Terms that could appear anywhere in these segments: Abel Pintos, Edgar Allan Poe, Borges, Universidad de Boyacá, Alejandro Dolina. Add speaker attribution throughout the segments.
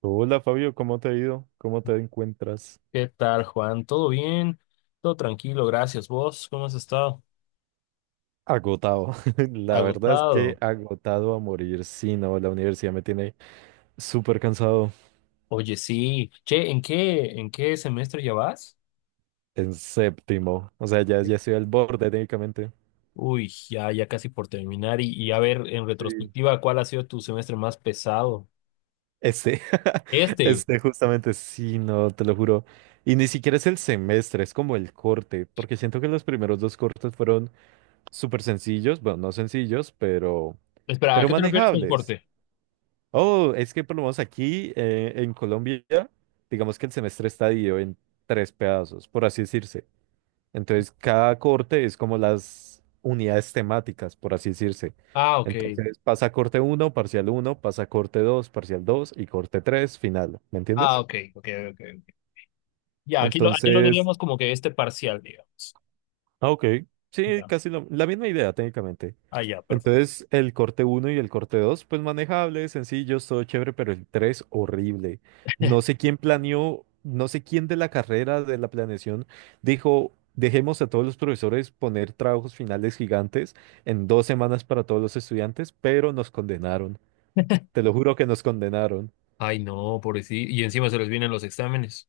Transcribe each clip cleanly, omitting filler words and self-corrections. Speaker 1: Hola Fabio, ¿cómo te ha ido? ¿Cómo te encuentras?
Speaker 2: ¿Qué tal, Juan? ¿Todo bien? Todo tranquilo, gracias. ¿Vos cómo has estado?
Speaker 1: Agotado. La verdad es que
Speaker 2: Agotado.
Speaker 1: agotado a morir. Sí, no, la universidad me tiene súper cansado
Speaker 2: Oye, sí. Che, en qué semestre ya vas?
Speaker 1: en séptimo. O sea, ya estoy al borde técnicamente.
Speaker 2: Uy, ya, ya casi por terminar. Y a ver, en
Speaker 1: Sí.
Speaker 2: retrospectiva, ¿cuál ha sido tu semestre más pesado?
Speaker 1: Este,
Speaker 2: Este.
Speaker 1: este justamente, sí, no, te lo juro. Y ni siquiera es el semestre, es como el corte, porque siento que los primeros dos cortes fueron súper sencillos, bueno, no sencillos, pero,
Speaker 2: Espera, ¿a
Speaker 1: pero
Speaker 2: qué te refieres con
Speaker 1: manejables.
Speaker 2: corte?
Speaker 1: Oh, es que por lo menos aquí en Colombia, digamos que el semestre está dividido en tres pedazos, por así decirse. Entonces, cada corte es como las unidades temáticas, por así decirse.
Speaker 2: Ah, ok.
Speaker 1: Entonces, pasa corte uno, parcial uno, pasa corte 2, parcial 2 y corte 3, final. ¿Me
Speaker 2: Ah,
Speaker 1: entiendes?
Speaker 2: ok, ok, ok, ok. Ya, aquí lo
Speaker 1: Entonces,
Speaker 2: diríamos como que este parcial, digamos.
Speaker 1: ah, ok. Sí,
Speaker 2: Ya.
Speaker 1: la misma idea técnicamente.
Speaker 2: Ah, ya, perfecto.
Speaker 1: Entonces, el corte uno y el corte 2, pues manejables, sencillos, todo chévere, pero el 3 horrible. No sé quién planeó, no sé quién de la carrera de la planeación dijo, dejemos a todos los profesores poner trabajos finales gigantes en dos semanas para todos los estudiantes, pero nos condenaron. Te lo juro que nos condenaron.
Speaker 2: Ay, no, pobrecito. Y encima se les vienen los exámenes.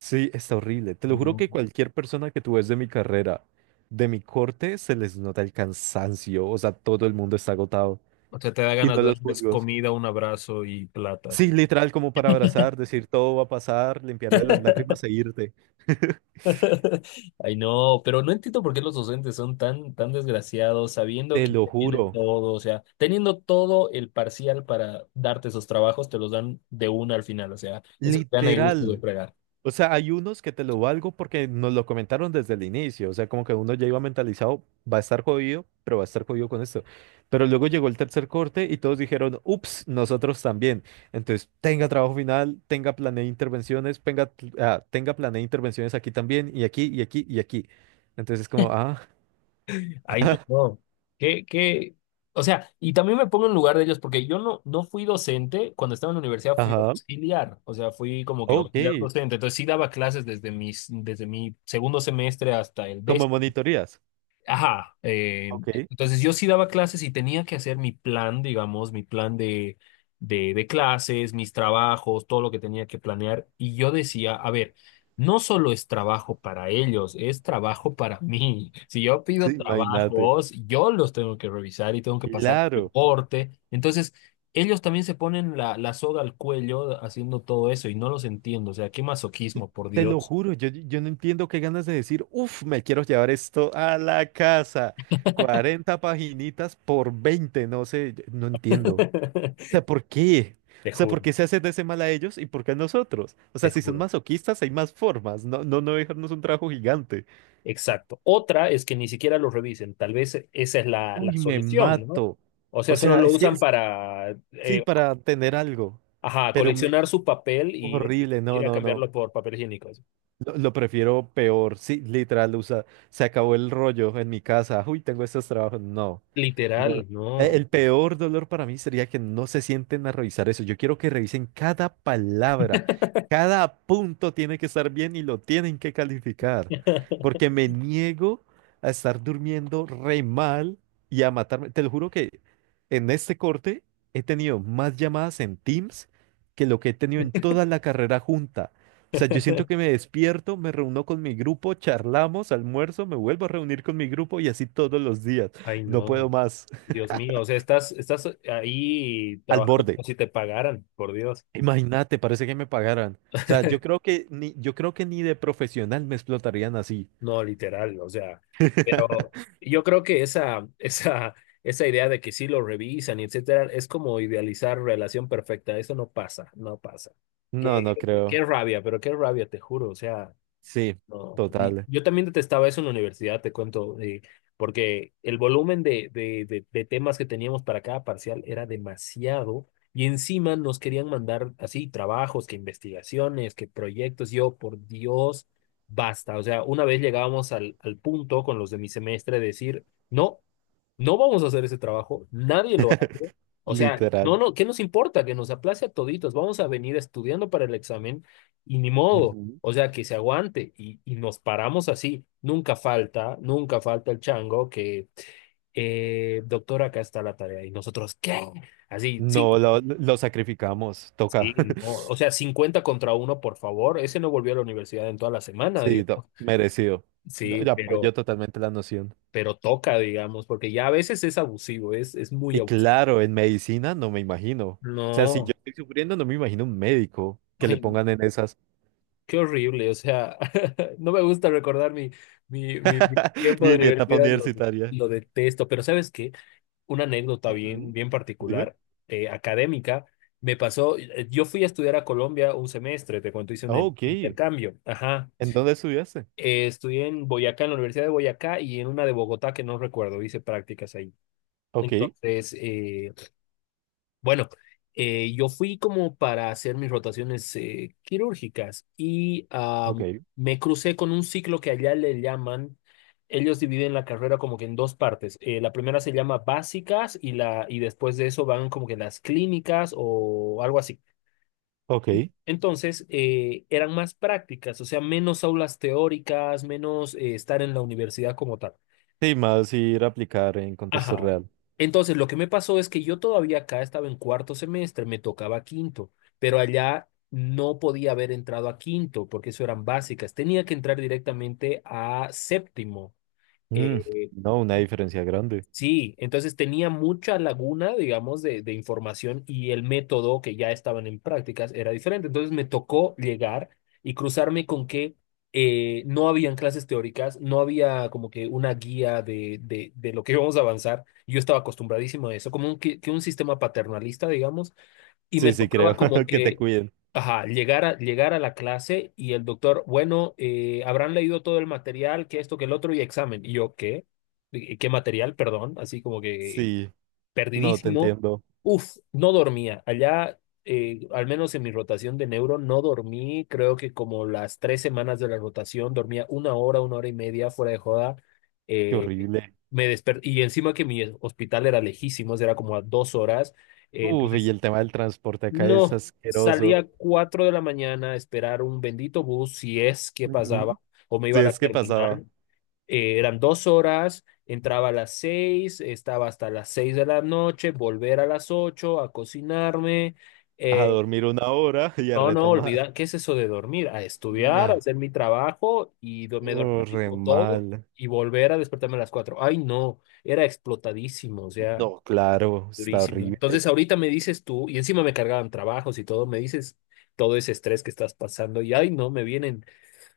Speaker 1: Sí, está horrible. Te lo juro
Speaker 2: No.
Speaker 1: que cualquier persona que tú ves de mi carrera, de mi corte, se les nota el cansancio. O sea, todo el mundo está agotado.
Speaker 2: O sea, te da
Speaker 1: Y
Speaker 2: ganas
Speaker 1: no
Speaker 2: de
Speaker 1: los
Speaker 2: darles
Speaker 1: juzgo.
Speaker 2: comida, un abrazo y plata,
Speaker 1: Sí,
Speaker 2: así.
Speaker 1: literal, como para abrazar, decir todo va a pasar, limpiarle las lágrimas e irte.
Speaker 2: Ay, no, pero no entiendo por qué los docentes son tan, tan desgraciados, sabiendo
Speaker 1: Te
Speaker 2: que
Speaker 1: lo
Speaker 2: se tiene
Speaker 1: juro.
Speaker 2: todo, o sea, teniendo todo el parcial para darte esos trabajos, te los dan de una al final, o sea, eso es gana y gusto de
Speaker 1: Literal.
Speaker 2: fregar.
Speaker 1: O sea, hay unos que te lo valgo porque nos lo comentaron desde el inicio. O sea, como que uno ya iba mentalizado, va a estar jodido, pero va a estar jodido con esto. Pero luego llegó el tercer corte y todos dijeron, ups, nosotros también. Entonces, tenga trabajo final, tenga planeé intervenciones, tenga, ah, tenga planeé intervenciones aquí también, y aquí, y aquí, y aquí. Entonces, como, ah,
Speaker 2: Ay, no, no. ¿Qué, qué? O sea, y también me pongo en lugar de ellos, porque yo no, no fui docente. Cuando estaba en la universidad fui
Speaker 1: ajá,
Speaker 2: auxiliar, o sea, fui como que
Speaker 1: ok,
Speaker 2: auxiliar docente, entonces sí daba clases desde mis, desde mi segundo semestre hasta el
Speaker 1: como
Speaker 2: décimo.
Speaker 1: monitorías.
Speaker 2: Ajá,
Speaker 1: Ok,
Speaker 2: entonces yo sí daba clases y tenía que hacer mi plan, digamos, mi plan de clases, mis trabajos, todo lo que tenía que planear. Y yo decía, a ver, no solo es trabajo para ellos, es trabajo para mí. Si yo
Speaker 1: sí,
Speaker 2: pido
Speaker 1: imagínate.
Speaker 2: trabajos, yo los tengo que revisar y tengo que pasar un
Speaker 1: Claro.
Speaker 2: reporte. Entonces, ellos también se ponen la, la soga al cuello haciendo todo eso y no los entiendo. O sea, qué masoquismo, por
Speaker 1: Te lo
Speaker 2: Dios.
Speaker 1: juro, yo no entiendo qué ganas de decir, uff, me quiero llevar esto a la casa. 40 paginitas por 20, no sé, yo no entiendo. O sea, ¿por qué? O
Speaker 2: Te
Speaker 1: sea, ¿por
Speaker 2: juro,
Speaker 1: qué se hace de ese mal a ellos y por qué a nosotros? O
Speaker 2: te
Speaker 1: sea, si son
Speaker 2: juro.
Speaker 1: masoquistas, hay más formas, no, no, no dejarnos un trabajo gigante.
Speaker 2: Exacto. Otra es que ni siquiera los revisen. Tal vez esa es la, la
Speaker 1: Uy, me
Speaker 2: solución, ¿no?
Speaker 1: mato.
Speaker 2: O sea,
Speaker 1: O
Speaker 2: solo
Speaker 1: sea,
Speaker 2: lo usan para,
Speaker 1: sí, para tener algo,
Speaker 2: ajá,
Speaker 1: pero me...
Speaker 2: coleccionar su papel y
Speaker 1: Horrible, no,
Speaker 2: ir a
Speaker 1: no, no.
Speaker 2: cambiarlo por papel higiénico.
Speaker 1: Lo prefiero peor, sí, literal, usa, se acabó el rollo en mi casa, uy, tengo estos trabajos, no,
Speaker 2: Literal,
Speaker 1: no.
Speaker 2: no.
Speaker 1: El peor dolor para mí sería que no se sienten a revisar eso, yo quiero que revisen cada palabra, cada punto tiene que estar bien y lo tienen que calificar, porque me niego a estar durmiendo re mal y a matarme, te lo juro que en este corte he tenido más llamadas en Teams que lo que he tenido en toda la carrera junta. O sea, yo siento que me despierto, me reúno con mi grupo, charlamos, almuerzo, me vuelvo a reunir con mi grupo y así todos los días.
Speaker 2: Ay,
Speaker 1: No puedo
Speaker 2: no.
Speaker 1: más.
Speaker 2: Dios mío, o sea, estás, estás ahí
Speaker 1: Al
Speaker 2: trabajando
Speaker 1: borde.
Speaker 2: como si te pagaran, por Dios.
Speaker 1: Imagínate, parece que me pagaran. O sea, yo creo que ni, yo creo que ni de profesional me explotarían así.
Speaker 2: No, literal, o sea, pero yo creo que esa, esa idea de que sí lo revisan y etcétera, es como idealizar relación perfecta. Eso no pasa, no pasa.
Speaker 1: No,
Speaker 2: Qué,
Speaker 1: no creo.
Speaker 2: qué rabia, pero qué rabia, te juro. O sea,
Speaker 1: Sí,
Speaker 2: no, y
Speaker 1: total,
Speaker 2: yo también detestaba eso en la universidad, te cuento, porque el volumen de temas que teníamos para cada parcial era demasiado y encima nos querían mandar así trabajos, que investigaciones, que proyectos. Yo, por Dios, basta. O sea, una vez llegábamos al, al punto con los de mi semestre de decir, no, no vamos a hacer ese trabajo, nadie lo hace. O sea,
Speaker 1: literal.
Speaker 2: no, no, ¿qué nos importa? Que nos aplace a toditos, vamos a venir estudiando para el examen y ni modo,
Speaker 1: Ujú.
Speaker 2: o sea, que se aguante y nos paramos así. Nunca falta, nunca falta el chango que, doctor, acá está la tarea. Y nosotros, ¿qué? Así, sí,
Speaker 1: No, lo sacrificamos, toca.
Speaker 2: sí, no. O sea, 50 contra uno, por favor. Ese no volvió a la universidad en toda la semana,
Speaker 1: Sí, no,
Speaker 2: digamos.
Speaker 1: merecido. No,
Speaker 2: Sí,
Speaker 1: yo apoyo totalmente la noción.
Speaker 2: pero toca, digamos, porque ya a veces es abusivo, es muy
Speaker 1: Y
Speaker 2: abusivo.
Speaker 1: claro, en medicina no me imagino. O sea, si yo
Speaker 2: No,
Speaker 1: estoy sufriendo, no me imagino un médico que le
Speaker 2: ay, no,
Speaker 1: pongan en esas.
Speaker 2: qué horrible, o sea, no me gusta recordar mi, mi tiempo de
Speaker 1: Mi etapa
Speaker 2: universidad,
Speaker 1: universitaria.
Speaker 2: lo detesto, pero ¿sabes qué? Una anécdota bien,
Speaker 1: Ujú.
Speaker 2: bien
Speaker 1: Dime.
Speaker 2: particular, académica. Me pasó, yo fui a estudiar a Colombia un semestre, te cuento, hice un
Speaker 1: Ah, ok.
Speaker 2: intercambio. Ajá.
Speaker 1: ¿En dónde estudiaste?
Speaker 2: Estudié en Boyacá, en la Universidad de Boyacá y en una de Bogotá que no recuerdo, hice prácticas ahí.
Speaker 1: Ok,
Speaker 2: Entonces, bueno, yo fui como para hacer mis rotaciones quirúrgicas y
Speaker 1: ok,
Speaker 2: me crucé con un ciclo que allá le llaman, ellos dividen la carrera como que en dos partes. La primera se llama básicas y, la, y después de eso van como que las clínicas o algo así.
Speaker 1: ok.
Speaker 2: Entonces, eran más prácticas, o sea, menos aulas teóricas, menos estar en la universidad como tal.
Speaker 1: Sí, más ir a aplicar en contexto
Speaker 2: Ajá.
Speaker 1: real.
Speaker 2: Entonces, lo que me pasó es que yo todavía acá estaba en cuarto semestre, me tocaba quinto, pero allá no podía haber entrado a quinto porque eso eran básicas. Tenía que entrar directamente a séptimo.
Speaker 1: Mm,
Speaker 2: eh,
Speaker 1: no, una diferencia grande.
Speaker 2: Sí, entonces tenía mucha laguna, digamos, de información, y el método que ya estaban en prácticas era diferente. Entonces me tocó llegar y cruzarme con que no habían clases teóricas, no había como que una guía de lo que íbamos a avanzar. Yo estaba acostumbradísimo a eso, como un, que un sistema paternalista, digamos, y me
Speaker 1: Sí, sí,
Speaker 2: tocaba
Speaker 1: creo
Speaker 2: como
Speaker 1: que te
Speaker 2: que.
Speaker 1: cuiden.
Speaker 2: Ajá, llegar a, llegar a la clase y el doctor, bueno, habrán leído todo el material, que esto, que el otro, y examen. Y yo, ¿qué? ¿Qué material? Perdón, así como que
Speaker 1: Sí, no, te
Speaker 2: perdidísimo.
Speaker 1: entiendo.
Speaker 2: Uf, no dormía. Allá, al menos en mi rotación de neuro, no dormí. Creo que como las tres semanas de la rotación, dormía una hora y media fuera de joda.
Speaker 1: Qué
Speaker 2: Eh,
Speaker 1: horrible.
Speaker 2: y encima que mi hospital era lejísimo, era como a dos horas.
Speaker 1: Uf, y
Speaker 2: Entonces
Speaker 1: el tema del transporte acá es
Speaker 2: no,
Speaker 1: asqueroso.
Speaker 2: salía 4 de la mañana a esperar un bendito bus, si es que
Speaker 1: Ujú.
Speaker 2: pasaba, o me iba
Speaker 1: Sí,
Speaker 2: a la
Speaker 1: es que pasaba.
Speaker 2: terminal. Eran dos horas, entraba a las 6, estaba hasta las 6 de la noche, volver a las 8 a cocinarme.
Speaker 1: A
Speaker 2: Eh,
Speaker 1: dormir una hora y a
Speaker 2: no, no,
Speaker 1: retomar.
Speaker 2: olvidar, ¿qué es eso de dormir? A estudiar, a
Speaker 1: No,
Speaker 2: hacer mi trabajo y me dormía
Speaker 1: oh, re
Speaker 2: tipo todo
Speaker 1: mal.
Speaker 2: y volver a despertarme a las 4. Ay, no, era explotadísimo, o sea.
Speaker 1: No. Claro, está
Speaker 2: Durísimo.
Speaker 1: horrible.
Speaker 2: Entonces, ahorita me dices tú, y encima me cargaban trabajos y todo, me dices todo ese estrés que estás pasando, y ay, no, me vienen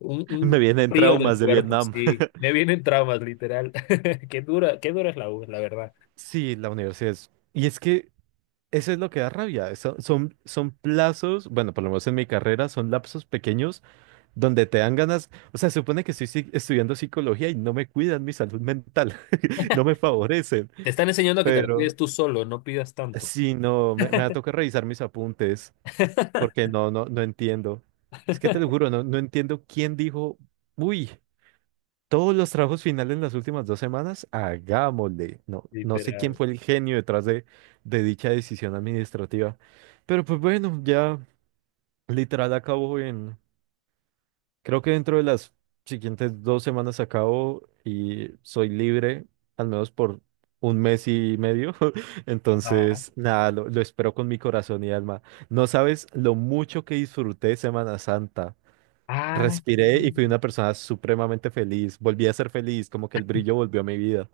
Speaker 1: Me
Speaker 2: un
Speaker 1: vienen
Speaker 2: frío en el
Speaker 1: traumas de
Speaker 2: cuerpo,
Speaker 1: Vietnam.
Speaker 2: sí, me vienen traumas, literal. Qué dura es la U, la verdad.
Speaker 1: Sí, la universidad es... Y es que eso es lo que da rabia. Son, son plazos, bueno, por lo menos en mi carrera, son lapsos pequeños donde te dan ganas. O sea, se supone que estoy si- estudiando psicología y no me cuidan mi salud mental, no me favorecen.
Speaker 2: Te están enseñando a que te la cuides
Speaker 1: Pero
Speaker 2: tú solo, no pidas tanto,
Speaker 1: sí, no, me va a tocar revisar mis apuntes. Porque no, no, no entiendo. Es que te lo juro, no, no entiendo quién dijo, uy, todos los trabajos finales en las últimas dos semanas, hagámosle. No, no sé quién
Speaker 2: literal.
Speaker 1: fue el genio detrás de dicha decisión administrativa. Pero pues bueno, ya literal acabó en, creo que dentro de las siguientes dos semanas acabo y soy libre, al menos por un mes y medio.
Speaker 2: Ajá.
Speaker 1: Entonces, nada, lo espero con mi corazón y alma. No sabes lo mucho que disfruté Semana Santa.
Speaker 2: Ah, sí.
Speaker 1: Respiré y fui una persona supremamente feliz. Volví a ser feliz, como que el brillo volvió a mi vida.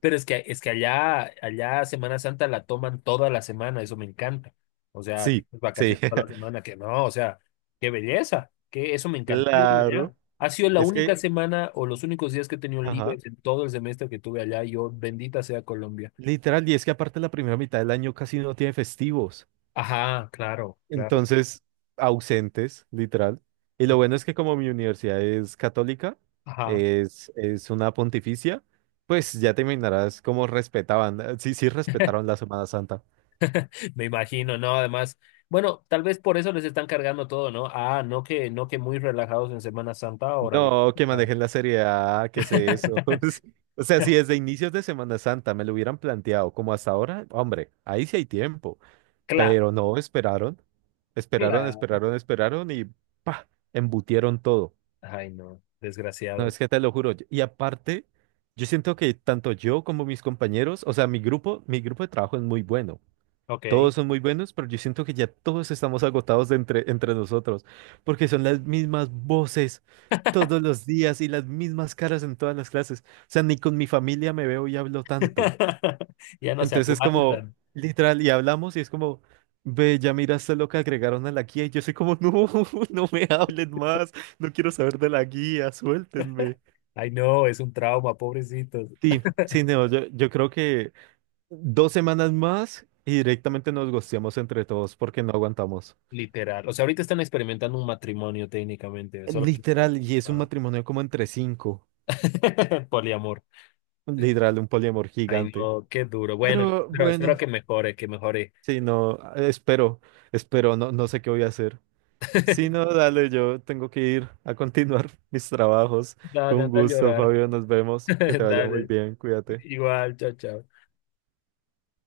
Speaker 2: Pero es que allá, allá Semana Santa la toman toda la semana, eso me encanta. O sea,
Speaker 1: Sí,
Speaker 2: tienes
Speaker 1: sí,
Speaker 2: vacaciones toda la semana, que no, o sea, qué belleza, que eso me encantó ir
Speaker 1: claro.
Speaker 2: allá. Ha sido la
Speaker 1: Es
Speaker 2: única
Speaker 1: que,
Speaker 2: semana o los únicos días que he tenido
Speaker 1: ajá,
Speaker 2: libres en todo el semestre que tuve allá. Yo, bendita sea Colombia.
Speaker 1: literal, y es que aparte la primera mitad del año casi no tiene festivos.
Speaker 2: Ajá, claro, claro.
Speaker 1: Entonces, ausentes, literal. Y lo bueno es que como mi universidad es católica,
Speaker 2: Ajá,
Speaker 1: es una pontificia, pues ya te imaginarás cómo respetaban, sí, sí respetaron la Semana Santa.
Speaker 2: me imagino, ¿no? Además, bueno, tal vez por eso les están cargando todo, ¿no? Ah, no que, no que muy relajados en Semana Santa, órale.
Speaker 1: No, que
Speaker 2: Ah.
Speaker 1: manejen la seriedad, que sé eso. O sea, si desde inicios de Semana Santa me lo hubieran planteado como hasta ahora, hombre, ahí sí hay tiempo.
Speaker 2: Claro,
Speaker 1: Pero no, esperaron, esperaron,
Speaker 2: claro.
Speaker 1: esperaron, esperaron y pa, embutieron todo.
Speaker 2: Ay, no,
Speaker 1: No,
Speaker 2: desgraciado.
Speaker 1: es que te lo juro. Y aparte, yo siento que tanto yo como mis compañeros, o sea, mi grupo de trabajo es muy bueno.
Speaker 2: Ok.
Speaker 1: Todos son muy buenos, pero yo siento que ya todos estamos agotados de entre, entre nosotros, porque son las mismas voces todos los días y las mismas caras en todas las clases. O sea, ni con mi familia me veo y hablo tanto.
Speaker 2: Ya no se
Speaker 1: Entonces es como,
Speaker 2: aguantan.
Speaker 1: literal, y hablamos y es como, ve, ya miraste lo que agregaron a la guía y yo soy como, no, no me hablen más, no quiero saber de la guía, suéltenme.
Speaker 2: Ay, no, es un trauma, pobrecitos.
Speaker 1: Sí, sí, no, yo creo que dos semanas más y directamente nos gosteamos entre todos porque no aguantamos.
Speaker 2: Literal. O sea, ahorita están experimentando un matrimonio técnicamente, solo que...
Speaker 1: Literal, y es un
Speaker 2: Ah.
Speaker 1: matrimonio como entre cinco.
Speaker 2: Poliamor.
Speaker 1: Literal, un poliamor
Speaker 2: Ay,
Speaker 1: gigante.
Speaker 2: no, qué duro. Bueno,
Speaker 1: Pero
Speaker 2: espero, espero
Speaker 1: bueno,
Speaker 2: que mejore, que mejore.
Speaker 1: sí, no, espero, espero, no, no sé qué voy a hacer. Sí, no, dale, yo tengo que ir a continuar mis trabajos. Fue
Speaker 2: Dale,
Speaker 1: un
Speaker 2: anda a
Speaker 1: gusto,
Speaker 2: llorar.
Speaker 1: Fabio, nos vemos. Que te vaya muy
Speaker 2: Dale.
Speaker 1: bien, cuídate.
Speaker 2: Igual, chao, chao.